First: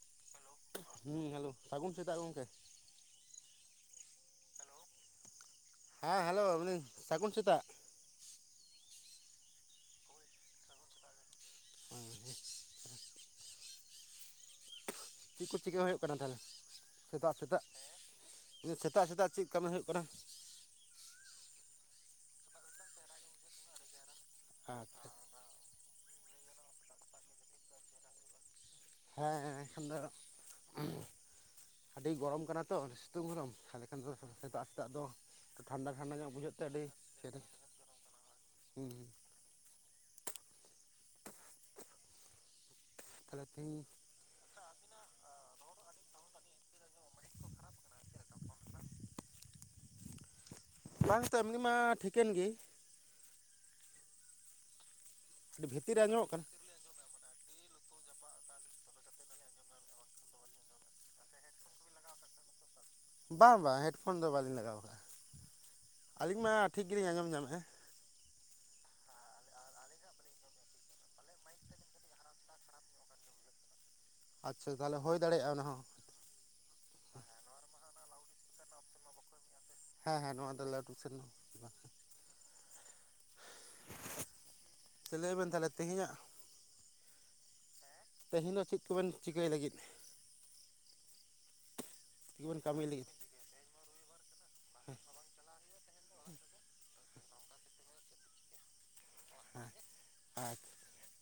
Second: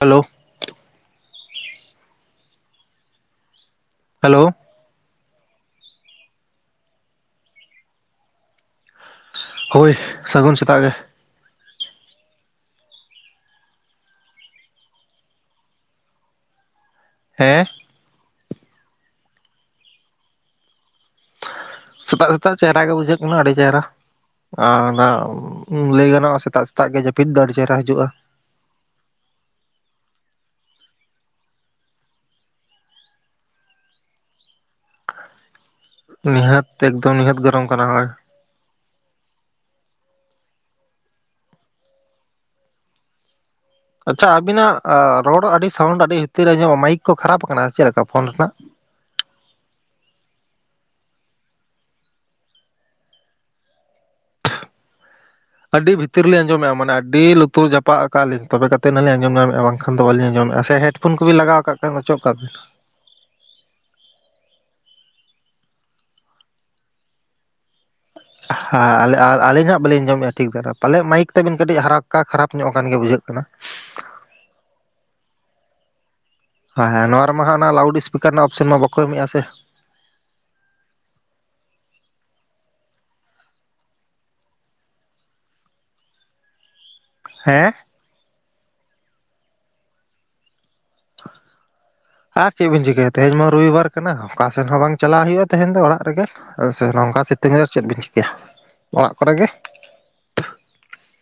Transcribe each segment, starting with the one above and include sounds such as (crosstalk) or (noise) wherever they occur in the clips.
Hello ᱦᱮᱸ hello ᱥᱟᱹᱜᱩᱱ ᱥᱮᱛᱟᱜ ᱜᱚᱢᱠᱮ ᱦᱮᱞᱳ ᱦᱮᱸ ᱦᱮᱞᱳ ᱢᱮᱱᱫᱟᱹᱧ ᱥᱟᱹᱜᱩᱱ ᱥᱮᱛᱟᱜ ᱦᱳᱭ ᱥᱟᱹᱜᱩᱱ ᱥᱮᱛᱟᱜ ᱜᱮ (inaudible) ᱪᱮᱫ ᱠᱚ ᱪᱤᱠᱟᱹ ᱦᱩᱭᱩᱜ ᱠᱟᱱᱟ ᱛᱟᱦᱚᱞᱮ ᱥᱮᱛᱟᱜ ᱥᱮᱛᱟᱜ ᱦᱮᱸ ᱥᱮᱛᱟᱜ ᱥᱮᱛᱟᱜ ᱪᱮᱫ ᱠᱟᱹᱢᱤ ᱦᱩᱭᱩᱜ ᱠᱟᱱᱟ ᱥᱮᱛᱟᱜ ᱥᱮᱛᱟᱜ ᱪᱮᱦᱨᱟ ᱜᱮ ᱵᱩᱡᱷᱟᱹᱜ ᱠᱟᱱᱟ ᱟᱹᱰᱤ ᱪᱮᱦᱨᱟ ᱟᱨ ᱚᱱᱟ ᱟᱪᱪᱷᱟ ᱞᱟᱹᱭ ᱜᱟᱱᱚᱜᱼᱟ ᱥᱮᱛᱟᱜ ᱥᱮᱛᱟᱜ ᱜᱮ ᱡᱟᱹᱯᱤᱫ ᱫᱚ ᱟᱹᱰᱤ ᱪᱮᱦᱨᱟ ᱦᱤᱡᱩᱜᱼᱟ ᱦᱮᱸ ᱮᱱᱠᱷᱟᱱ ᱫᱚ ᱟᱹᱰᱤ ᱜᱚᱨᱚᱢ ᱠᱟᱱᱟ ᱛᱚ ᱥᱤᱛᱩᱝ ᱦᱚᱨᱚᱢ ᱛᱟᱦᱚᱞᱮ ᱠᱷᱟᱱ ᱫᱚ ᱥᱮᱛᱟᱜ ᱥᱮᱛᱟᱜ ᱫᱚ ᱴᱷᱟᱱᱰᱟ ᱴᱷᱟᱱᱰᱟ ᱧᱚᱜ ᱵᱩᱡᱷᱟᱹᱜ ᱛᱮ ᱱᱤᱦᱟᱹᱛ ᱟᱹᱰᱤ ᱮᱠᱫᱚᱢ ᱱᱤᱦᱟᱹᱛ ᱪᱮᱨᱮ ᱜᱚᱨᱚᱢ ᱠᱟᱱᱟ ᱦᱳᱭ ᱦᱩᱸ ᱦᱩᱸ ᱛᱟᱦᱚᱞᱮ ᱛᱮᱦᱮᱧ ᱟᱪᱪᱷᱟ ᱟᱵᱤᱱᱟᱜ ᱨᱚᱲ ᱟᱹᱰᱤ ᱥᱟᱣᱩᱱᱰ ᱟᱹᱰᱤ ᱵᱷᱤᱛᱤᱨ ᱢᱟᱭᱤᱠ ᱠᱚ ᱠᱷᱟᱨᱟᱯ ᱟᱠᱟᱱᱟ ᱪᱮᱫ ᱞᱮᱱᱟ ᱯᱷᱳᱱ ᱨᱮᱱᱟᱜ ᱵᱟᱝ ᱛᱚ ᱮᱢᱱᱤ ᱢᱟ ᱴᱷᱤᱠᱮᱱ ᱜᱮ ᱟᱹᱰᱤ ᱨᱮ ᱵᱷᱤᱛᱤᱨ ᱟᱸᱡᱚᱢᱚᱜ ᱨᱤᱞᱤᱧ ᱠᱟᱱᱟ ᱟᱸᱡᱚᱢᱮᱫᱼᱟ ᱢᱟᱱᱮ ᱟᱹᱰᱤ ᱞᱩᱛᱩᱨ ᱡᱟᱯᱟᱜ ᱟᱠᱟᱫ ᱞᱤᱧ ᱛᱚᱵᱮ ᱠᱟᱛᱮ ᱱᱟᱞᱤᱧ ᱟᱸᱡᱚᱢ ᱧᱟᱢᱮᱫᱼᱟ ᱵᱟᱝᱠᱷᱟᱱ ᱫᱚ ᱵᱟᱞᱤᱧ ᱟᱸᱡᱚᱢᱮᱫᱼᱟ ᱥᱮ ᱦᱮᱴᱯᱷᱳᱱ ᱠᱚᱵᱤᱱ ᱞᱟᱜᱟᱣ ᱟᱠᱟᱫ ᱟᱵᱮᱱ ᱚᱪᱚᱜ ᱠᱟᱜ ᱵᱤᱱ ᱵᱟᱝ ᱵᱟᱝ ᱦᱮᱰᱯᱷᱳᱱ ᱫᱚ ᱵᱟᱹᱞᱤᱧ ᱞᱟᱜᱟᱣ ᱟᱠᱟᱜᱼᱟ ᱟᱹᱞᱤᱧ ᱢᱟ ᱴᱷᱤᱠ ᱜᱮᱞᱤᱧ ᱟᱸᱡᱚᱢ ᱧᱟᱢᱮᱫᱼᱟ ᱦᱮᱸ ᱟᱨ ᱟᱹᱞᱤᱧ ᱦᱟᱜ ᱵᱟᱹᱞᱤᱧ ᱟᱡᱚᱢᱮᱫᱼᱟ ᱴᱷᱤᱠ ᱫᱷᱟᱨᱟ ᱯᱟᱞᱮᱭᱟᱜ ᱢᱟᱭᱤᱠ ᱛᱮᱵᱮᱱ ᱠᱟᱹᱴᱤᱡ ᱦᱟᱨᱟᱠᱟ ᱠᱷᱟᱨᱟᱯ ᱧᱚᱜ ᱠᱟᱱ ᱜᱮ ᱵᱩᱡᱷᱟᱹᱜ ᱠᱟᱱᱟ ᱠᱟᱱᱟ ᱟᱪᱪᱷᱟ ᱛᱟᱦᱚᱞᱮ ᱦᱩᱭ ᱫᱟᱲᱮᱭᱟᱜᱼᱟ ᱚᱱᱟ ᱦᱚᱸ ᱦᱮᱸ ᱦᱮᱸ ᱱᱚᱣᱟ ᱨᱮᱢᱟ ᱦᱟᱸᱜ ᱚᱱᱟ ᱞᱟᱣᱩᱰ ᱥᱯᱤᱠᱟᱨ ᱨᱮᱱᱟᱜ ᱚᱯᱥᱚᱱ ᱢᱟ ᱵᱟᱠᱚ ᱮᱢᱮᱜᱼᱟ ᱥᱮ᱾ ᱦᱮᱸ ᱦᱮᱸ ᱱᱚᱣᱟ ᱫᱚ ᱞᱟᱹᱣᱩᱰ (unintelligible) ᱞᱟᱹᱭ ᱵᱮᱱ ᱛᱟᱦᱞᱮ ᱛᱮᱦᱮᱧᱟᱜ ᱦᱮᱸ ᱛᱮᱦᱮᱧ ᱫᱚ ᱪᱮᱫ ᱠᱚᱵᱮᱱ ᱪᱤᱠᱟᱹᱭ ᱞᱟᱹᱜᱤᱫ? ᱟᱨ ᱠᱚᱵᱮᱱ ᱪᱮᱫ ᱠᱟᱹᱢᱤ ᱵᱤᱱ ᱞᱟᱹᱜᱤᱫ ᱪᱤᱠᱟᱹᱭᱟ ᱛᱮᱦᱮᱧ ᱢᱟ ᱨᱚᱵᱤᱵᱟᱨ ᱠᱟᱱᱟ ᱚᱠᱟ ᱥᱮᱱ ᱦᱚᱸ ᱵᱟᱝ ᱪᱟᱞᱟᱜ ᱦᱩᱭᱩᱜᱼᱟ ᱛᱮᱦᱮᱧ ᱫᱚ ᱚᱲᱟᱜ ᱨᱮᱜᱮ ᱥᱮ ᱱᱚᱝᱠᱟ ᱥᱤᱛᱩᱝ ᱨᱮ ᱪᱮᱫ ᱵᱮᱱ ᱪᱤᱠᱟᱹᱭᱟ᱾ ᱚᱲᱟᱜ ᱠᱚᱨᱮ ᱜᱮ᱾ ᱦᱮᱸ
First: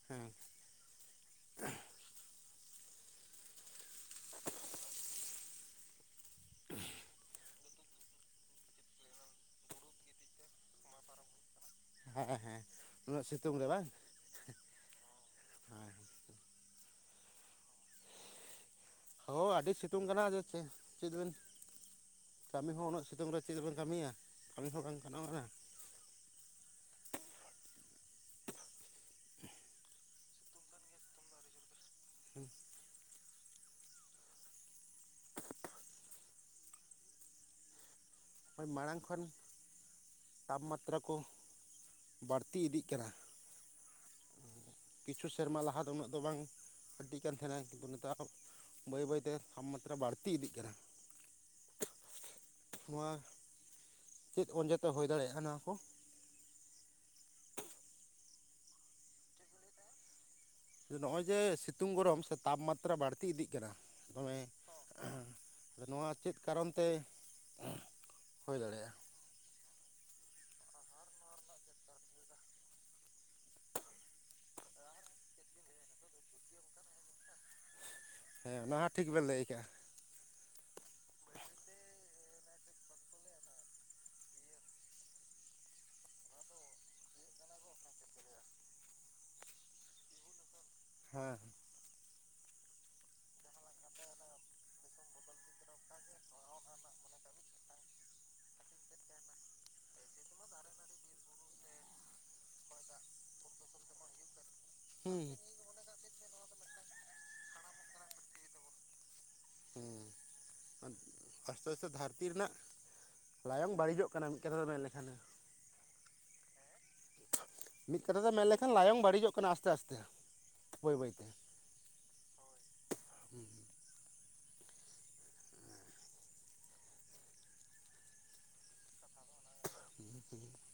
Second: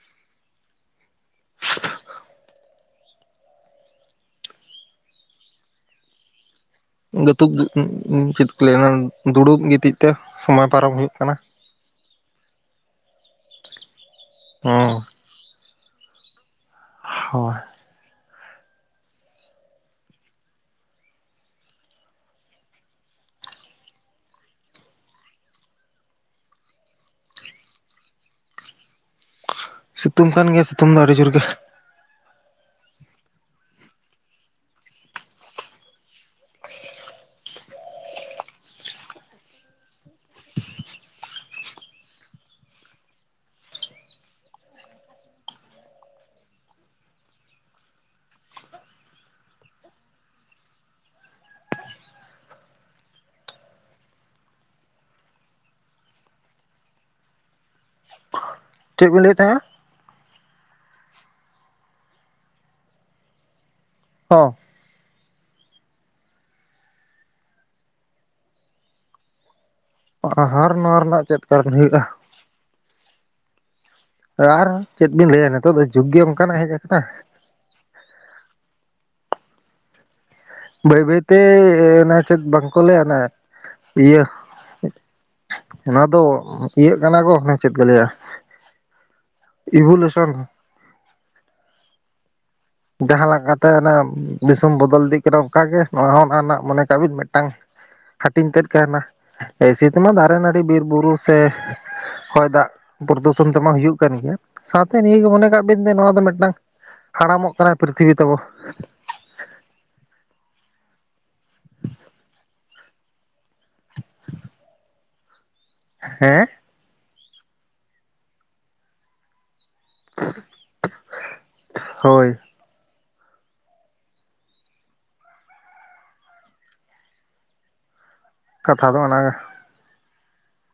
(unintelligible) ᱦᱮᱸ᱾ (unintelligible) ᱛᱩᱠ (unintelligible) ᱪᱮᱫ ᱠᱚ ᱞᱟᱹᱭᱟ, ᱫᱩᱲᱩᱵ ᱜᱤᱛᱤᱡ ᱛᱮ ᱥᱚᱢᱚᱭ ᱯᱟᱨᱚᱢ ᱦᱩᱭᱩᱜ ᱠᱟᱱᱟ᱾ ᱦᱮᱸ ᱦᱮᱸ, ᱩᱱᱟᱹᱜ ᱥᱤᱛᱩᱝ ᱨᱮ ᱵᱟᱝ? ᱦᱩᱸ᱾ ᱟᱨ ᱦᱳᱭ᱾ ᱦᱳᱭ ᱟᱹᱰᱤ ᱥᱤᱛᱩᱝ ᱠᱟᱱᱟ ᱟᱫ ᱪᱮ ᱪᱮᱫ ᱵᱮᱱ ᱠᱟᱹᱢᱤ ᱦᱚᱸ ᱩᱱᱟᱹᱜ ᱥᱤᱛᱩᱝ ᱨᱮ ᱪᱮᱫ ᱵᱤᱱ ᱠᱟᱹᱢᱤᱭᱟ? ᱠᱟᱹᱢᱤ ᱦᱚᱸ ᱵᱟᱝ ᱜᱟᱱᱚᱜ ᱠᱟᱱᱟ᱾ ᱥᱤᱛᱩᱝ ᱠᱟᱱ ᱜᱮᱭᱟ, ᱥᱤᱛᱩᱝ ᱫᱚ᱾ ᱟᱹᱰᱤ ᱡᱳᱨ ᱜᱮ᱾ ᱦᱩᱸ᱾ (inaudible) ᱦᱳᱭ ᱢᱟᱲᱟᱝ ᱠᱷᱚᱱ ᱛᱟᱯ-ᱢᱟᱛᱨᱟ ᱠᱚ ᱵᱟᱹᱲᱛᱤ ᱤᱫᱤᱜ ᱠᱟᱱᱟ᱾ ᱠᱤᱪᱷᱩ ᱥᱮᱨᱢᱟ ᱞᱟᱦᱟ ᱫᱚ ᱩᱱᱟᱹᱜ ᱫᱚ ᱵᱟᱝ (unintelligible) ᱛᱟᱦᱮᱱᱟ ᱠᱤᱱᱛᱩ ᱱᱮᱛᱟᱨ ᱵᱟᱹᱭ ᱵᱟᱹᱭᱛᱮ ᱛᱟᱯᱢᱟᱛᱨᱟ ᱵᱟᱹᱲᱛᱤ ᱤᱫᱤᱜ ᱠᱟᱱᱟ᱾ ᱱᱚᱣᱟ ᱪᱮᱫ ᱚᱢᱮ ᱛᱮ ᱦᱩᱭ ᱫᱟᱲᱮᱭᱟᱜᱼᱟ, ᱱᱚᱣᱟ ᱠᱚ? ᱪᱮᱫᱵᱤᱱ ᱞᱟᱹᱭᱮᱫ ᱛᱟᱦᱮᱸᱫ? ᱱᱚᱜᱼᱚᱭ ᱡᱮ ᱥᱤᱛᱩᱝ ᱜᱚᱨᱚᱢ ᱥᱮ ᱛᱟᱯᱢᱟᱛᱨᱟ ᱵᱟᱹᱲᱛᱤ ᱤᱫᱤᱜ ᱠᱟᱱᱟ ᱫᱚᱢᱮ ᱟᱫᱚ ᱱᱚᱣᱟ ᱪᱮᱫ ᱠᱟᱨᱚᱱ ᱛᱮ ᱦᱩᱭ ᱫᱟᱲᱮᱭᱟᱜᱼᱟ? ᱦᱟᱨ ᱱᱚᱣᱟ ᱨᱮᱱᱟᱜ ᱪᱮᱫ ᱠᱟᱨᱚᱱ ᱦᱩᱭᱩᱜᱼᱟ? ᱟᱨ ᱪᱮᱫ ᱵᱤᱱ ᱞᱟᱹᱭᱟ ᱱᱤᱛᱚᱜ ᱫᱚ ᱡᱩᱜᱽ ᱜᱮ ᱚᱱᱠᱟᱱᱟᱜ ᱦᱮᱡ ᱟᱠᱟᱱᱟ᱾ ᱦᱮᱸ ᱚᱱᱟ ᱦᱚᱸ ᱴᱷᱤᱠ ᱵᱮᱱ ᱞᱟᱹᱭ ᱟᱠᱟᱜᱼᱟ᱾ ᱵᱟᱹᱭ ᱵᱟᱹᱭ ᱛᱮ ᱚᱱᱟ ᱪᱮᱫ ᱵᱟᱝ ᱠᱚ ᱞᱟᱹᱭᱟ ᱚᱱᱟ ᱤᱭᱟᱹ ᱚᱱᱟ ᱫᱚ ᱤᱭᱟᱹᱜ ᱠᱟᱱᱟ ᱜᱚ ᱚᱱᱮ ᱪᱮᱫ ᱠᱚ ᱞᱟᱹᱭᱟ? ᱤᱵᱷᱩᱞᱮᱥᱚᱱ᱾ ᱦᱮᱸ᱾ ᱡᱟᱦᱟᱸ ᱞᱮᱠᱟ ᱛᱮ ᱚᱱᱮ ᱫᱤᱥᱚᱢ ᱭᱟᱦᱟ ᱞᱮᱠᱟᱛᱮ ᱫᱤᱥᱚᱢ ᱵᱚᱫᱚᱞ ᱤᱫᱤᱜ ᱠᱟᱱᱟ᱾ ᱚᱱᱠᱟ ᱜᱮ ᱱᱚᱣᱟ ᱦᱚᱸ ᱚᱱᱟ ᱨᱮᱱᱟᱜ ᱢᱚᱱᱮ ᱠᱟᱜ ᱵᱤᱱ ᱢᱤᱫᱴᱟᱝ ᱦᱟᱹᱴᱤᱧ ᱛᱮᱫ ᱠᱟᱱᱟ᱾ ᱮᱥᱮ ᱛᱮ ᱢᱟ ᱫᱟᱨᱮ ᱱᱟᱹᱲᱤ ᱵᱤᱨ ᱵᱩᱨᱩ ᱥᱮ ᱦᱚᱭ ᱫᱟᱜ ᱯᱨᱚᱨᱚᱫᱩᱥᱚᱱ ᱛᱮᱢᱟ ᱦᱩᱭᱩᱜ ᱠᱟᱱ ᱜᱮᱭᱟ᱾ ᱥᱟᱶᱛᱮ ᱦᱩᱸ ᱱᱤᱭᱟᱹ ᱜᱮ ᱢᱚᱱᱮ ᱠᱟᱜ ᱵᱤᱱ ᱡᱮ ᱱᱚᱣᱟ ᱫᱚ ᱢᱤᱫᱴᱟᱝ ᱦᱟᱲᱟᱢᱚᱜ ᱠᱟᱱᱟᱭ ᱯᱨᱤᱛᱷᱤᱵᱤ ᱛᱟᱵᱚ᱾ ᱦᱮᱸ ᱟᱥᱛᱮ ᱟᱥᱛᱮ ᱫᱷᱟᱹᱨᱛᱤ ᱨᱮᱱᱟᱜ ᱞᱟᱭᱚᱝ ᱵᱟᱹᱲᱤᱡᱚᱜ ᱠᱟᱱᱟ᱾ ᱢᱤᱫ ᱠᱟᱛᱷᱟ ᱛᱮ ᱢᱮᱱ ᱞᱮᱠᱷᱟᱱᱮ᱾ ᱦᱮᱸ? ᱢᱤᱫ ᱠᱟᱛᱷᱟ ᱛᱮ ᱢᱮᱱ ᱞᱮᱠᱷᱟᱱ ᱞᱟᱭᱚᱝ ᱵᱟᱹᱲᱤᱡᱚᱜ ᱠᱟᱱᱟ ᱟᱥᱛᱮ ᱟᱥᱛᱮ ᱵᱟᱹᱭ ᱵᱟᱹᱭ ᱛᱮ᱾ ᱦᱳᱭ᱾ ᱦᱩᱸ ᱾ ᱠᱟᱛᱷᱟ ᱫᱚ ᱚᱱᱟ ᱜᱮ᱾ (inaudible)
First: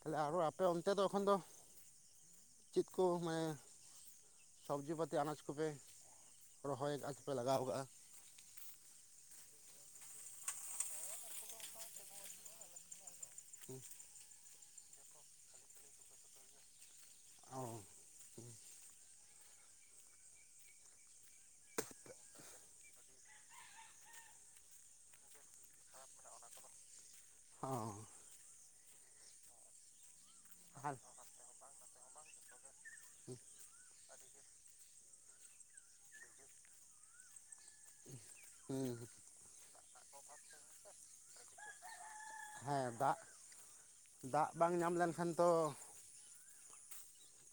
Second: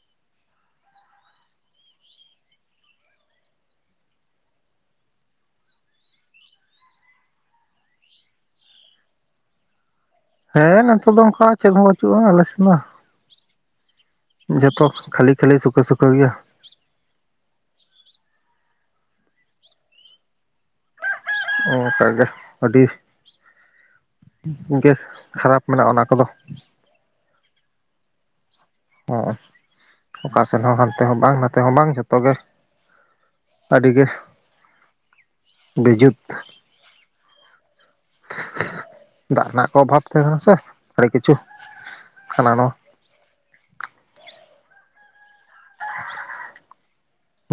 ᱛᱟᱦᱚᱞ ᱟᱨᱚ ᱟᱯᱮ ᱚᱱᱛᱮ ᱫᱚ ᱮᱠᱷᱚᱱ ᱫᱚ ᱪᱮᱫ ᱠᱚ ᱢᱟᱱᱮ ᱥᱚᱵᱽᱡᱤ-ᱯᱟᱹᱛᱤ, ᱟᱱᱟᱡᱽ ᱠᱚᱯᱮ ᱨᱚᱦᱚᱭ ᱟᱠᱟᱫ ᱪᱮᱯᱮ ᱞᱟᱜᱟᱣ ᱠᱟᱜᱼᱟ? ᱦᱮᱸ ᱱᱮᱛᱚᱜ ᱫᱚ ᱚᱱᱠᱟ ᱪᱮᱫ ᱦᱚᱸ ᱵᱪᱩᱜᱼᱟ, ᱟᱞᱮᱥᱮᱫ ᱫᱚ᱾ ᱦᱩᱸ᱾ ᱡᱚᱛᱚ ᱠᱷᱟᱹᱞᱤ ᱠᱷᱟᱹᱞᱤ ᱥᱩᱠᱟᱹ ᱥᱩᱠᱟᱹ ᱜᱮᱭᱟ᱾ ᱚᱸ᱾ ᱚᱱᱠᱟ ᱜᱮ ᱟᱹᱰᱤ ᱜᱮ ᱠᱷᱟᱨᱟᱯ ᱢᱮᱱᱟᱜᱼᱟ, ᱚᱱᱟ ᱠᱚᱫᱚ᱾ ᱚᱦᱸ᱾ ᱚ ᱚᱠᱟ ᱥᱮᱫ ᱦᱚᱸ ᱦᱟᱱᱛᱮ ᱦᱚᱸ ᱵᱟᱝ ᱱᱟᱛᱮ ᱦᱚᱸ ᱵᱟᱝ ᱡᱷᱚᱛᱚ ᱜᱮ᱾ (inaudible) ᱟᱹᱰᱤᱜᱮ ᱵᱤᱡᱩᱛ ᱦᱮᱸ ᱫᱟᱜ ᱨᱮᱱᱟᱜ ᱠᱚ ᱚᱵᱷᱟᱵᱽ ᱛᱟᱦᱮᱸ ᱠᱟᱱᱟ ᱥᱮ ᱟᱹᱰᱤ ᱠᱤᱪᱷᱩ ᱦᱟᱱᱟ ᱱᱚᱣᱟ ᱦᱮᱸ ᱫᱟᱜ ᱫᱟᱜ ᱵᱟᱝ ᱧᱟᱢ ᱞᱮᱱᱠᱷᱟᱱ ᱛᱚ (inaudible)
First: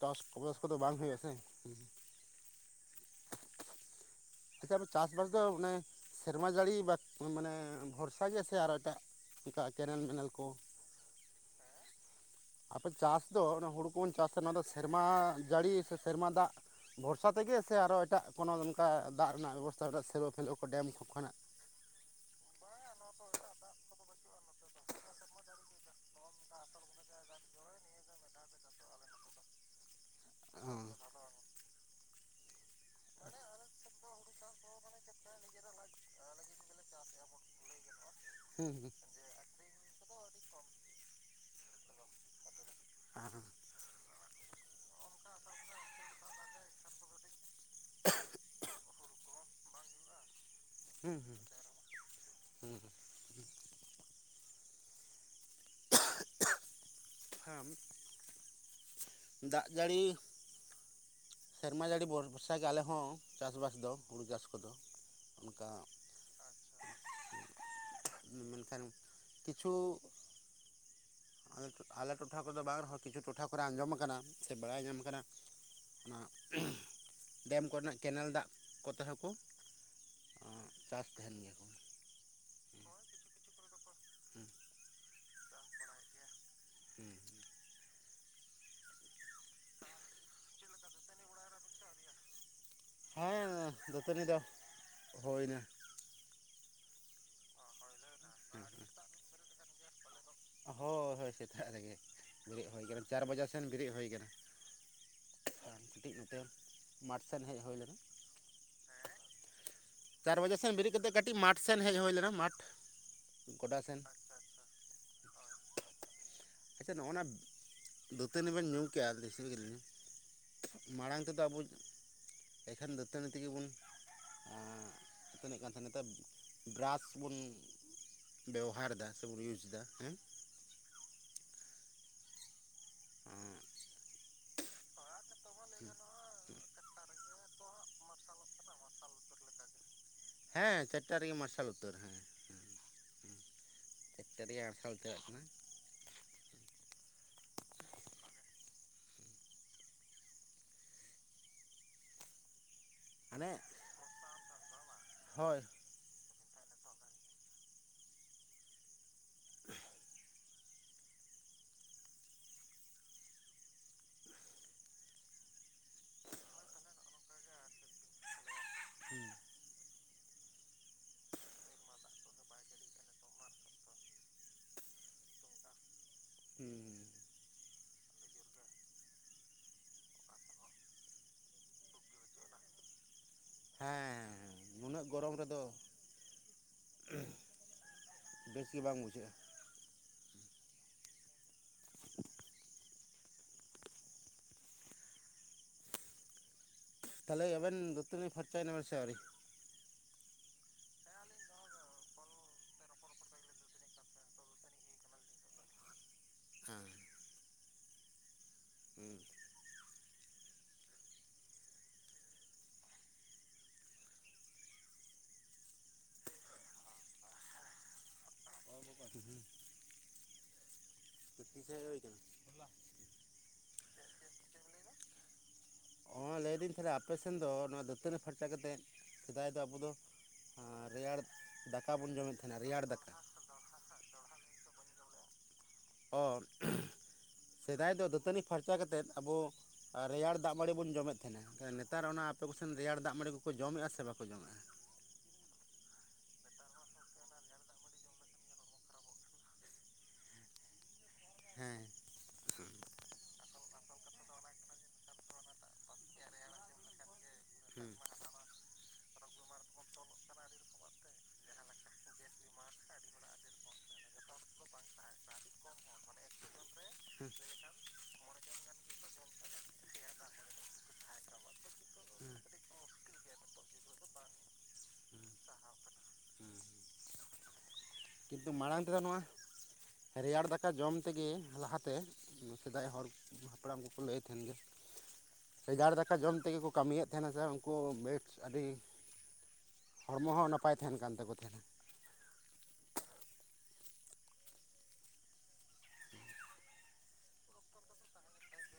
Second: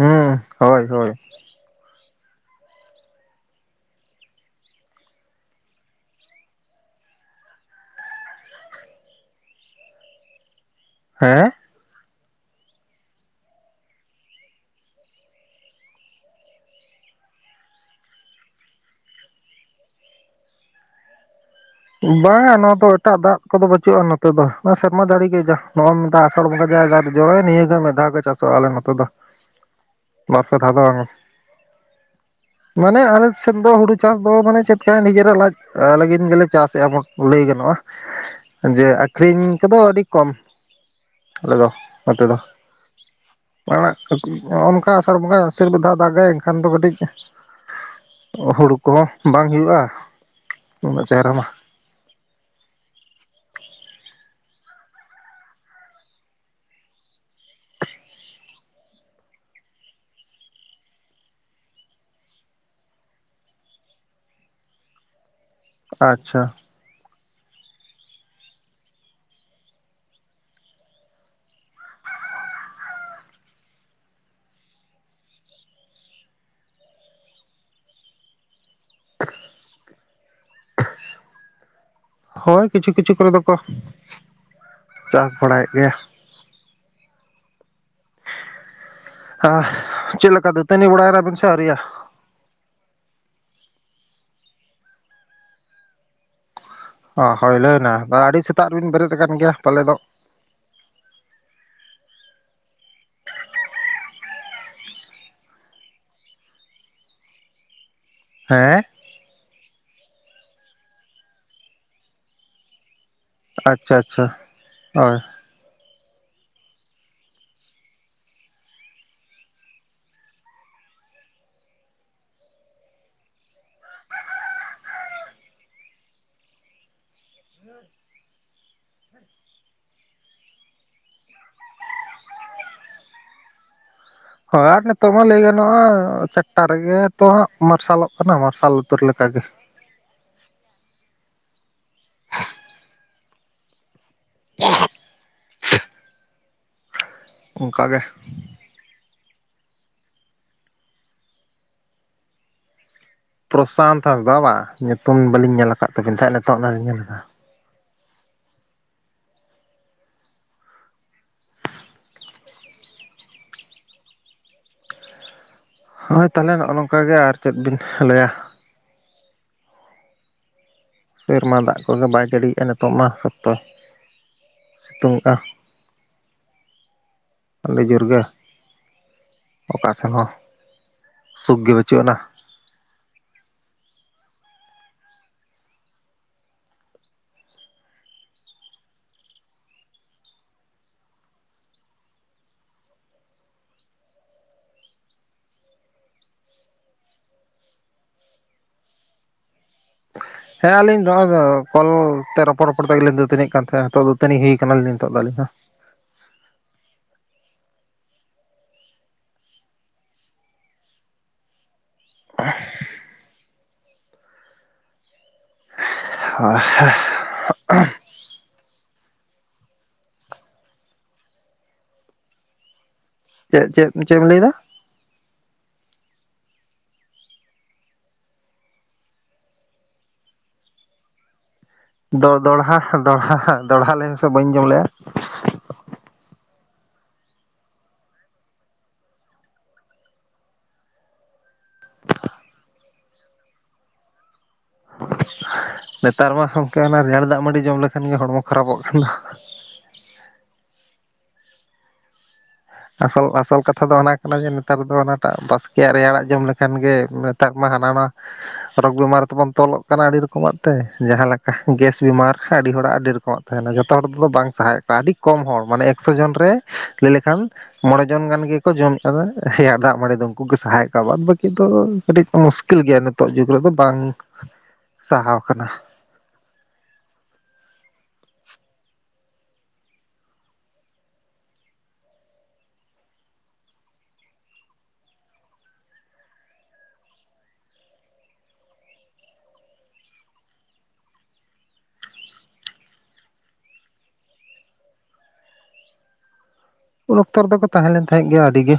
ᱪᱟᱥ ᱠᱚᱵᱟᱥ ᱠᱚᱫᱚ ᱦᱳᱭ ᱵᱟᱝ ᱦᱳᱭ ᱦᱩᱭᱩᱜ ᱟᱥᱮ ᱱᱮᱛᱟᱨ ᱪᱟᱥᱵᱟᱥ ᱫᱚ ᱚᱱᱮ ᱥᱮᱨᱢᱟ ᱡᱟᱹᱲᱤ ᱵᱟ ᱢᱟᱱᱮ ᱵᱷᱚᱨᱥᱟ ᱜᱮᱭᱟ ᱥᱮ ᱟᱨ ᱮᱴᱟᱜ ᱪᱤᱠᱟ ᱠᱮᱱᱮᱞ ᱢᱮᱱᱮᱱᱮᱞ ᱠᱚ ᱦᱮᱸ ᱟᱯᱮ ᱪᱟᱥ ᱫᱚ ᱚᱱᱟ ᱦᱩᱲᱩ ᱠᱚᱵᱚᱱ ᱪᱟᱥᱟ ᱱᱚᱣᱟ ᱫᱚ ᱥᱮᱨᱢᱟ ᱡᱟᱹᱲᱤ ᱥᱮ ᱥᱮᱨᱢᱟ ᱫᱟᱜ ᱵᱷᱚᱨᱥᱟ ᱛᱮᱜᱮ ᱥᱮ ᱟᱨᱚ ᱮᱴᱟᱜ ᱠᱳᱚᱱᱚ ᱱᱚᱝᱠᱟ ᱫᱟᱜ ᱨᱮᱱᱟᱜ ᱵᱮᱵᱚᱥᱛᱛᱟᱟᱜ ᱥᱮᱨᱚᱜ ᱯᱷᱮᱰᱚᱜ ᱟᱠ ᱠᱚ ᱰᱮᱢ ᱠᱚ ᱠᱷᱚᱱᱟᱜ ᱵᱟᱝᱟ ᱱᱚᱣᱟ ᱫᱚ ᱮᱴᱟᱜ ᱫᱟᱜ ᱠᱚᱫᱚ ᱵᱟᱹᱪᱩᱜᱼᱟ ᱱᱚᱛᱮ ᱫᱚ ᱥᱮᱨᱢᱟ ᱫᱟᱲᱮ ᱜᱮ ᱡᱟ ᱱᱚᱜᱚᱭ ᱢᱮᱛᱟᱜ ᱟᱥᱲ ᱵᱚᱸᱜᱟ ᱡ ᱡᱚᱨ ᱱᱤᱭᱟᱹᱟᱹᱜᱮ ᱢᱤᱫ ᱫᱷᱟᱣ ᱜᱮ ᱪᱟᱥᱚᱜᱼᱟᱞᱮ ᱱᱚᱛᱮ ᱫᱚ ᱵᱟᱨᱯᱮ ᱫᱷᱟᱣ ᱫᱚ ᱵᱟᱝ ᱢᱟᱱᱮ ᱟᱞᱮ ᱥᱮᱫ ᱫᱚ ᱦᱩᱲᱩ ᱪᱟᱥ ᱫᱚ ᱢᱟᱱᱮ ᱪᱮᱫᱠᱟᱭ ᱱᱤᱡᱮᱨᱟᱜ ᱞᱟᱡ ᱞᱟᱹᱜᱤᱫ ᱜᱮᱞᱮ ᱪᱟᱥᱮᱫᱼᱟ ᱵᱚᱱ ᱞᱟᱹᱭ ᱜᱟᱱᱚᱜᱼᱟ ᱡᱮ ᱟᱹᱠᱷᱨᱤᱧ ᱠᱚᱫᱚ ᱟᱹᱰᱤ ᱠᱚᱢ ᱟᱞᱮᱚ ᱱᱚᱛᱮ ᱫᱚ ᱦᱮᱸ ᱦᱮ ᱟᱲᱟᱜ ᱚᱝᱠᱟ ᱟᱥᱟᱲ ᱵᱚᱸᱜᱟ ᱟᱥᱤᱨ (inaudible) ᱫᱟᱜᱟᱭ ᱮᱱᱠᱷᱟᱱ ᱫᱚ ᱠᱟᱹᱴᱤᱡ ᱦᱩᱲᱩ ᱠᱚᱦᱚᱸ ᱵᱟᱝ ᱦᱩᱭᱩᱜᱼᱟ ᱩᱱᱟᱹᱜ ᱦᱩᱸ ᱪᱮᱦᱨᱟ ᱦᱩᱸ ᱢᱟ ᱦᱩᱸ ᱦᱩᱸ ᱟᱢ ᱫᱟᱜ ᱡᱟᱹᱲᱤ ᱥᱮᱨᱢᱟ ᱡᱟᱹᱲᱤ ᱵ ᱵᱷᱚᱨᱥᱟ ᱜᱮ ᱟᱞᱮ ᱦᱚᱸ ᱪᱟᱥᱵᱟᱥ ᱫᱚ ᱦᱩᱲᱩ ᱪᱟᱥ ᱠᱚᱫᱚ ᱚᱱᱠᱟ ᱟᱪᱪᱷᱟ ᱢᱮᱱᱠᱷᱟᱱ ᱠᱤᱪᱷᱩ ᱟᱞᱮ ᱴᱚᱴᱷᱟ ᱠᱚᱫᱚ ᱵᱟᱝ ᱨᱮᱦᱚᱸ ᱠᱤᱪᱷᱩ ᱴᱚᱴᱷᱟ ᱠᱚᱨᱮ ᱟᱸᱡᱚᱢ ᱟᱠᱟᱱᱟ ᱥᱮ ᱵᱟᱲᱟᱭ ᱧᱟᱢ ᱟᱠᱟᱱᱟ ᱚᱱᱟ ᱰᱮᱢ ᱠᱚᱨᱮᱱᱟᱜ ᱠᱮᱱᱮᱞ ᱫᱟᱜ ᱠᱚᱛᱮ ᱦᱚᱸᱠᱚ ᱪᱟᱥ ᱛᱟᱦᱮᱱ ᱜᱮᱭᱟ ᱠᱚ ᱦᱳᱭ ᱠᱤᱪᱷᱩ ᱠᱤᱪᱷᱩ ᱠᱚᱨᱮ ᱫᱚᱠᱚ ᱪᱟᱥ ᱵᱟᱲᱟᱭᱮᱫ ᱜᱮᱭᱟ ᱦᱮᱸ ᱦᱟ ᱪᱮᱫᱠᱟ ᱫᱟᱹᱛᱟᱹᱱᱤ ᱵᱟᱲᱟᱭᱱᱟᱵᱤᱱ ᱥᱮ ᱟᱹᱣᱨᱤᱭᱟ ᱦᱮᱸ ᱫᱟᱹᱛᱟᱹᱱᱤ ᱫᱚ ᱦᱩᱭᱱᱟ ᱚ ᱦᱳᱭ ᱞᱟᱹᱭ ᱢᱮ ᱟᱹᱰᱤ ᱥᱮᱛᱟᱜ ᱨᱮᱵᱤᱱ ᱵᱮᱨᱮᱫ ᱟᱠᱟᱱ ᱜᱮᱭᱟ ᱯᱟᱞᱮᱫ ᱫᱚ ᱦᱳᱭ ᱦᱳᱭ ᱥᱮᱛᱟᱜ ᱨᱮᱜᱮ ᱵᱮᱨᱮᱫ ᱦᱩᱭ ᱟᱠᱟᱱᱟ ᱪᱟᱨ ᱵᱟᱡᱟᱜ ᱥᱮᱱ ᱵᱮᱨᱮᱫ ᱦᱩᱭ ᱟᱠᱟᱱᱟ ᱟᱨ ᱠᱟᱹᱴᱤᱡ ᱱᱳᱴᱮᱞ ᱢᱟᱴᱷ ᱥᱮᱱ ᱦᱮᱡ ᱦᱩᱭ ᱞᱮᱱᱟ ᱦᱮᱸ ᱪᱟᱨ ᱵᱟᱡᱮ ᱥᱮᱱ ᱵᱮᱨᱮᱫ ᱠᱟᱛᱮᱮᱫ ᱠᱟᱹᱴᱤᱡ ᱢᱟᱴᱷ ᱥᱮᱱ ᱦᱮᱡ ᱦᱩᱭ ᱞᱮᱱᱟ ᱢᱟᱴᱷ ᱜᱚᱰᱟ ᱟᱪᱪᱷᱟ ᱥᱮᱱ ᱟᱪᱪᱷᱟ ᱦᱳᱭ ᱟᱪᱪᱷᱟ ᱱᱚᱜᱼᱱᱟ ᱫᱟᱹᱛᱟᱹᱱᱤ ᱵᱮᱱ ᱧᱩᱢ ᱠᱮᱭᱟ ᱫᱤᱥ ᱜᱮᱞᱤᱤᱧᱟ ᱢᱟᱲᱟᱝ ᱛᱮᱫᱚ ᱟᱵᱚ ᱮᱠᱷᱟᱱ ᱫᱟᱹᱛᱟᱹᱱᱤ ᱛᱮᱤ ᱜᱮ ᱵᱚᱱ ᱫᱟᱹᱛᱟᱹᱱᱤᱜ ᱠᱟᱱ ᱛᱟᱦᱮ ᱱᱤᱛᱟᱹᱜ ᱵᱨᱟᱥ ᱵᱚᱱ ᱵᱮᱣᱦᱟᱨ ᱫᱟ ᱥᱮ ᱵᱚᱱ ᱤᱭᱩᱥ ᱫᱟ ᱦᱮᱸ ᱮᱜ ᱦᱳᱭ ᱟᱨ ᱱᱤᱛᱚᱜ ᱢᱟ ᱞᱟᱹᱭ ᱜᱟᱱᱚᱜᱼᱟ ᱪᱟᱨᱴᱟ ᱨᱮᱜᱮ ᱛᱚ ᱦᱟᱸᱜ ᱢᱟ ᱢᱟᱨᱥᱟᱞᱚᱜ ᱠᱟᱱᱟ ᱢᱟᱨᱥᱟᱞ ᱩᱛᱟᱹᱨ ᱞᱮᱠᱟᱜᱮ ᱦᱮᱸ ᱪᱟᱨᱴᱟ ᱨᱮᱜᱮ ᱢᱟᱨᱥᱟᱞ ᱩᱛᱟᱹᱨ ᱦᱮᱸ ᱪᱟᱨᱤᱭᱟᱹ ᱟᱨᱥᱟᱞ ᱩᱛᱟᱹᱨᱚᱜ ᱠᱟᱱᱟ ᱚᱱᱠᱟ ᱜᱮ ᱦᱟᱱᱮ ᱯᱨᱚᱥᱟᱱᱛ ᱦᱟᱸᱥᱫᱟ ᱵᱟ ᱧᱩᱛᱩᱢᱚᱝ ᱵᱟᱹᱞᱤᱧ ᱦᱳᱭ ᱧᱮᱞ ᱟᱠᱟᱫ ᱛᱟᱠᱤᱱ ᱛᱟᱦᱮᱸᱜ ᱱᱤᱛᱚᱜ ᱱᱟᱜ ᱧᱮᱞ ᱮᱫᱟ᱾ ᱦᱳᱭ ᱛᱟᱦᱞᱮ ᱱᱚᱜᱼᱚ ᱱᱚᱝᱠᱟ ᱜᱮ ᱟᱨ ᱪᱮᱫ ᱵᱤᱱ ᱞᱟᱹᱭᱟ᱾ ᱦᱩᱸ ᱥᱮᱨᱢᱟ ᱫᱟᱜ ᱠᱚᱜᱮ ᱵᱟᱭ ᱡᱟᱹᱲᱤᱭᱮᱜᱼᱟ ᱱᱤᱛᱚᱜ ᱢᱟ ᱥᱚᱠᱛᱚ᱾ ᱥᱤᱛᱩᱝ ᱟ ᱦᱩᱸ ᱟᱰᱤ ᱡᱳᱨ ᱜᱮ᱾ ᱚᱠᱟ ᱥᱮᱱ ᱦᱚᱸ ᱥᱩᱠ ᱜᱮ ᱵᱟᱹᱪᱩᱜ ᱟᱱᱟ᱾ ᱦᱮᱸ ᱩᱱᱟᱹᱜ ᱜᱚᱨᱚᱢ ᱨᱮᱫᱚ ᱵᱮᱥ ᱜᱮ ᱵᱟᱝ ᱵᱩᱡᱷᱟᱹᱜᱼᱟ᱾ ᱛᱟᱦᱞᱮ ᱟᱵᱮᱱ ᱫᱟᱹᱛᱟᱹᱱᱤ ᱯᱷᱚᱨᱪᱟᱭ ᱱᱟᱵᱮᱱ ᱥᱮ ᱟᱹᱣᱨᱤ? ᱦᱮᱸ ᱟᱞᱤᱧ ᱱᱚᱜᱼᱚᱭ ᱫᱚ ᱠᱚᱞ ᱛᱮ ᱨᱚᱯᱚᱲ ᱨᱚᱯᱚᱲ ᱛᱮᱜᱮ ᱞᱤᱧ ᱫᱟᱹᱛᱟᱹᱱᱤᱜ ᱠᱟᱱ ᱛᱟᱦᱮᱸᱜ ᱱᱤᱛᱚᱜ ᱫᱟᱹᱛᱟᱹᱱᱤ ᱦᱩᱭ ᱠᱟᱱᱟᱞᱤᱧ ᱱᱤᱛᱚᱜ ᱫᱚ ᱟᱞᱤᱧ ᱫᱚ᱾ ᱦᱮᱸ ᱦᱩᱸ (inaudible) (inaudible) (inaudible) ᱪᱮ ᱦᱩᱭᱱᱟ? ᱪᱮᱜ ᱪᱮᱜ ᱪᱮᱫ ᱮᱢ ᱞᱟᱹᱭᱫᱟ? ᱦᱚᱸ ᱞᱟᱹᱭᱫᱟᱹᱧ ᱛᱟᱦᱞᱮ ᱟᱯᱮ ᱥᱮᱱ ᱫᱚ ᱱᱚᱣᱟ ᱫᱟᱹᱛᱟᱹᱱᱤ ᱯᱷᱟᱨᱪᱟ ᱠᱟᱛᱮᱫ ᱥᱮᱫᱟᱭ ᱫᱚ ᱟᱵᱩ ᱫᱚ ᱟᱸ ᱨᱮᱭᱟᱲ ᱫᱟᱠᱟ ᱵᱚᱱ ᱡᱚᱢᱮᱫ ᱛᱟᱦᱮᱱᱟ ᱨᱮᱭᱟᱲ ᱫᱟᱠᱟ ᱫᱚ-ᱫᱚᱲᱦᱟ-ᱫᱚᱲᱦᱟ-ᱫᱚᱲᱦᱟ ᱞᱟᱹᱭ ᱢᱮᱥᱮ ᱵᱟᱹᱧ ᱟᱧᱡᱚᱢ ᱞᱮᱜᱼᱟ? ᱚᱲ ᱥᱮᱫᱟᱭ ᱫᱚ ᱫᱟᱹᱛᱟᱹᱱᱤ ᱯᱷᱟᱨᱪᱟ ᱠᱟᱛᱮᱫ ᱟᱵᱚ ᱨᱮᱭᱟᱲ ᱫᱟᱜ ᱢᱟᱹᱲᱤ ᱵᱚᱱ ᱡᱚᱢᱮᱫ ᱛᱟᱦᱱᱟ ᱱᱮᱛᱟᱨ ᱚᱱᱟ ᱟᱯᱮ ᱠᱚᱥᱮᱱ ᱨᱮᱭᱟᱲ ᱫᱟᱜ ᱢᱟᱹᱲᱤ ᱠᱚᱠᱚ ᱡᱚᱢᱮᱜᱼᱟ ᱠᱚ ᱥᱮ ᱵᱟᱠᱚ ᱡᱚᱢᱮᱜᱼᱟ? ᱱᱮᱛᱟᱨ ᱢᱟ ᱜᱚᱝᱠᱮ ᱚᱱᱟ ᱨᱮᱭᱟᱲ ᱫᱟᱜᱢᱟᱹᱲᱤ ᱡᱚᱢ ᱞᱮᱠᱷᱟᱱ ᱜᱮ ᱦᱚᱲᱢᱚ ᱠᱷᱟᱨᱟᱯᱚᱜ ᱠᱟᱱ ᱫᱚ᱾ ᱦᱮᱸ ᱟᱥᱚᱞ ᱟᱥᱚᱞ ᱠᱟᱛᱷᱟ ᱫᱚ ᱚᱱᱟ ᱠᱟᱱᱟ ᱡᱮ ᱱᱮᱛᱟᱨ ᱫᱚ ᱚᱱᱟᱴᱟᱜ ᱵᱟᱥᱠᱮᱭᱟᱜ ᱨᱮᱭᱟᱲᱟᱜ ᱡᱚᱢ ᱞᱮᱠᱷᱟᱱ ᱜᱮ ᱴᱟᱜ ᱢᱟ ᱦᱟᱱᱟ ᱱᱟᱣᱟ (unintelligible) ᱨᱳᱜᱽ ᱵᱤᱢᱟᱨ ᱛᱮᱵᱚᱱ ᱛᱚᱞᱚᱜ ᱠᱟᱱᱟ ᱟᱹᱰᱤ ᱨᱚᱠᱚᱢᱟᱜ ᱛᱮ ᱡᱟᱦᱟᱸ ᱞᱮᱠᱟ ᱜᱮᱥ ᱵᱮᱢᱟᱨ ᱟᱹᱰᱤ ᱦᱚᱲᱟᱜ ᱟᱹᱰᱤ ᱨᱚᱠᱚᱢᱟᱜ᱾ ᱛᱟᱦᱮᱱᱟ ᱡᱚᱛᱚ ᱦᱚᱲ ᱛᱚ ᱵᱟᱝ ᱥᱟᱦᱟᱣᱮᱜ ᱠᱚᱣᱟ ᱟᱹᱰᱤ ᱠᱚᱢ ᱦᱚᱲ ᱢᱟᱱᱮ ᱮᱠᱥᱚ ᱡᱚᱱ ᱨᱮ ᱞᱟᱹᱭ ᱞᱮᱠᱷᱟᱱ ᱢᱚᱬᱮ ᱡᱚᱱ ᱜᱟᱱ ᱜᱮᱠᱚ ᱡᱚᱢ ᱟᱫᱟ ᱦᱮᱭᱟ ᱫᱟᱜ ᱢᱟᱹᱲᱤ ᱫᱚ ᱩᱝᱠᱩ ᱜᱮ ᱥᱟᱦᱟᱣᱮᱜ ᱠᱚᱣᱟ ᱵᱟᱫ ᱵᱟᱹᱠᱤ ᱫᱚ ᱠᱟᱹᱴᱤᱡ ᱠᱚ ᱢᱩᱥᱠᱤᱞ ᱜᱮᱭᱟ᱾ ᱛᱚᱜ ᱡᱩᱜᱽ ᱨᱮᱫᱚ ᱵᱟᱝ ᱥᱟᱦᱟᱣ ᱠᱟᱱᱟ᱾ ᱠᱤᱱᱛᱩ ᱢᱟᱲᱟᱝ ᱛᱮᱫᱚ ᱱᱚᱣᱟ ᱨᱮᱭᱟᱲ ᱫᱟᱠᱟ ᱡᱚᱢ ᱛᱮᱜᱮ ᱞᱟᱦᱟᱛᱮ ᱥᱮᱫᱟᱭ ᱦᱚᱲ ᱦᱟᱯᱲᱟᱢ ᱠᱚᱠᱚ ᱞᱟᱹᱭ ᱛᱟᱦᱮᱱ ᱜᱮ ᱨᱮᱭᱟᱲ ᱫᱟᱠᱟ ᱡᱚᱢ ᱛᱮᱜᱮ ᱠᱚ ᱠᱟᱹᱢᱤᱭᱮᱫ ᱛᱟᱦᱮᱱᱟ ᱥᱮ ᱩᱝᱠᱩ ᱵᱮᱥ ᱟᱹᱫᱤ ᱦᱚᱲᱢᱚ ᱦᱚᱸ ᱱᱟᱯᱟᱭ ᱛᱟᱦᱮᱱ ᱠᱟᱱ ᱛᱟᱠᱚ ᱛᱟᱦᱮᱱᱟ᱾ ᱩᱱ ᱚᱠᱛᱚ ᱨᱮ ᱫᱚᱠᱚ ᱛᱟᱦᱮᱸ ᱞᱮᱱ ᱛᱟᱦᱮᱸᱜ ᱜᱮᱭᱟ ᱟᱹᱰᱤ ᱜᱮ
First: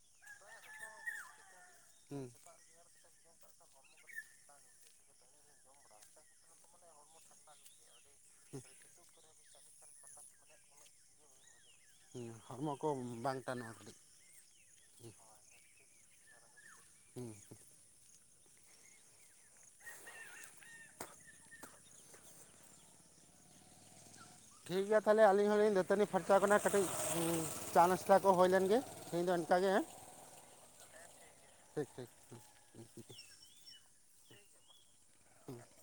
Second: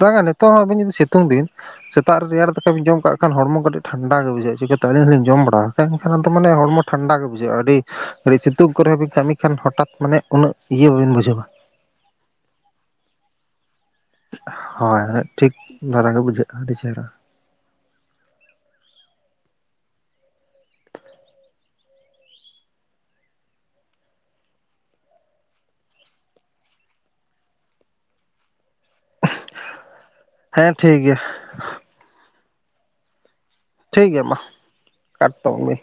ᱵᱟᱝᱟ ᱱᱤᱛᱚᱜ ᱦᱚᱸ ᱟᱵᱤᱱ ᱡᱩᱫᱤ ᱥᱤᱛᱩᱝ ᱫᱤᱱ ᱥᱮᱛᱟᱜ ᱦᱩᱸ ᱨᱮ ᱨᱮᱭᱟᱲ ᱫᱟᱠᱟ ᱵᱤᱱ ᱡᱚᱢ ᱠᱟᱜ ᱠᱷᱟᱱ ᱦᱚᱲᱢᱚ ᱠᱟᱹᱴᱤᱡ ᱴᱷᱟᱱᱰᱟ ᱜᱮ ᱵᱩᱡᱷᱟᱹᱜᱼᱟ, ᱪᱤᱠᱟᱹᱛᱮ ᱟᱹᱞᱤᱧ ᱦᱚᱸᱞᱤᱧ ᱡᱚᱢ ᱵᱟᱲᱟ ᱠᱟᱜᱼᱟ ᱮᱠᱷᱟᱱ ᱫᱚ ᱢᱟᱱᱮ ᱦᱚᱲᱢᱚ ᱴᱷᱟᱱᱰᱟ ᱜᱮ ᱵᱩᱡᱷᱟᱹᱜᱼᱟ᱾ ᱟᱰᱤ ᱟᱹᱰᱤ ᱥᱤᱛᱩᱝ ᱠᱚᱨᱮ ᱦᱚᱸᱵᱤᱱ ᱠᱟᱹᱢᱤ ᱠᱷᱟᱱ ᱦᱚᱴᱟᱛ ᱢᱟᱱᱮ ᱩᱱᱟᱹᱜ ᱤᱭᱟᱹ ᱵᱟᱹᱵᱤᱱ ᱵᱩᱡᱷᱟᱹᱣᱟ᱾ ᱦᱩᱸ ᱦᱚᱲᱢᱚ ᱠᱚ ᱵᱟᱝ ᱴᱟᱱᱚᱜᱼᱟ᱾ ᱦᱚᱭ ᱦᱚᱭ ᱴᱷᱤᱠ ᱫᱷᱟᱨᱟ ᱜᱮ ᱵᱩᱡᱷᱟᱹᱜᱼᱟ ᱟᱹᱰᱤ ᱪᱮᱦᱨᱟ᱾ ᱦᱩᱸ ᱦᱩ ᱴᱷᱤᱠ ᱜᱮᱭᱟ ᱛᱟᱦᱞᱮ ᱟᱹᱞᱤᱧ ᱦᱚᱸᱞᱤᱧ ᱫᱟᱹᱛᱟᱹᱱᱤ ᱯᱷᱟᱨᱪᱟᱣ ᱠᱟᱱᱟ ᱠᱟᱹᱴᱤᱡ ᱩᱸ ᱪᱟ ᱱᱟᱥᱛᱟ ᱠᱚ ᱦᱳᱭᱞᱮᱱ ᱜᱮ᱾ ᱛᱮᱦᱮᱧ ᱫᱚ ᱮᱱᱠᱟᱜᱮ ᱦᱮᱸ ᱦᱮᱸ ᱴᱷᱤᱠ ᱜᱮᱭᱟ ᱴᱷᱤᱠ ᱴᱷᱤᱠ (unintelligible) ᱴᱷᱤᱠ ᱜᱮᱭᱟ ᱢᱟ ᱠᱟᱴᱴᱚᱜ ᱢᱮ᱾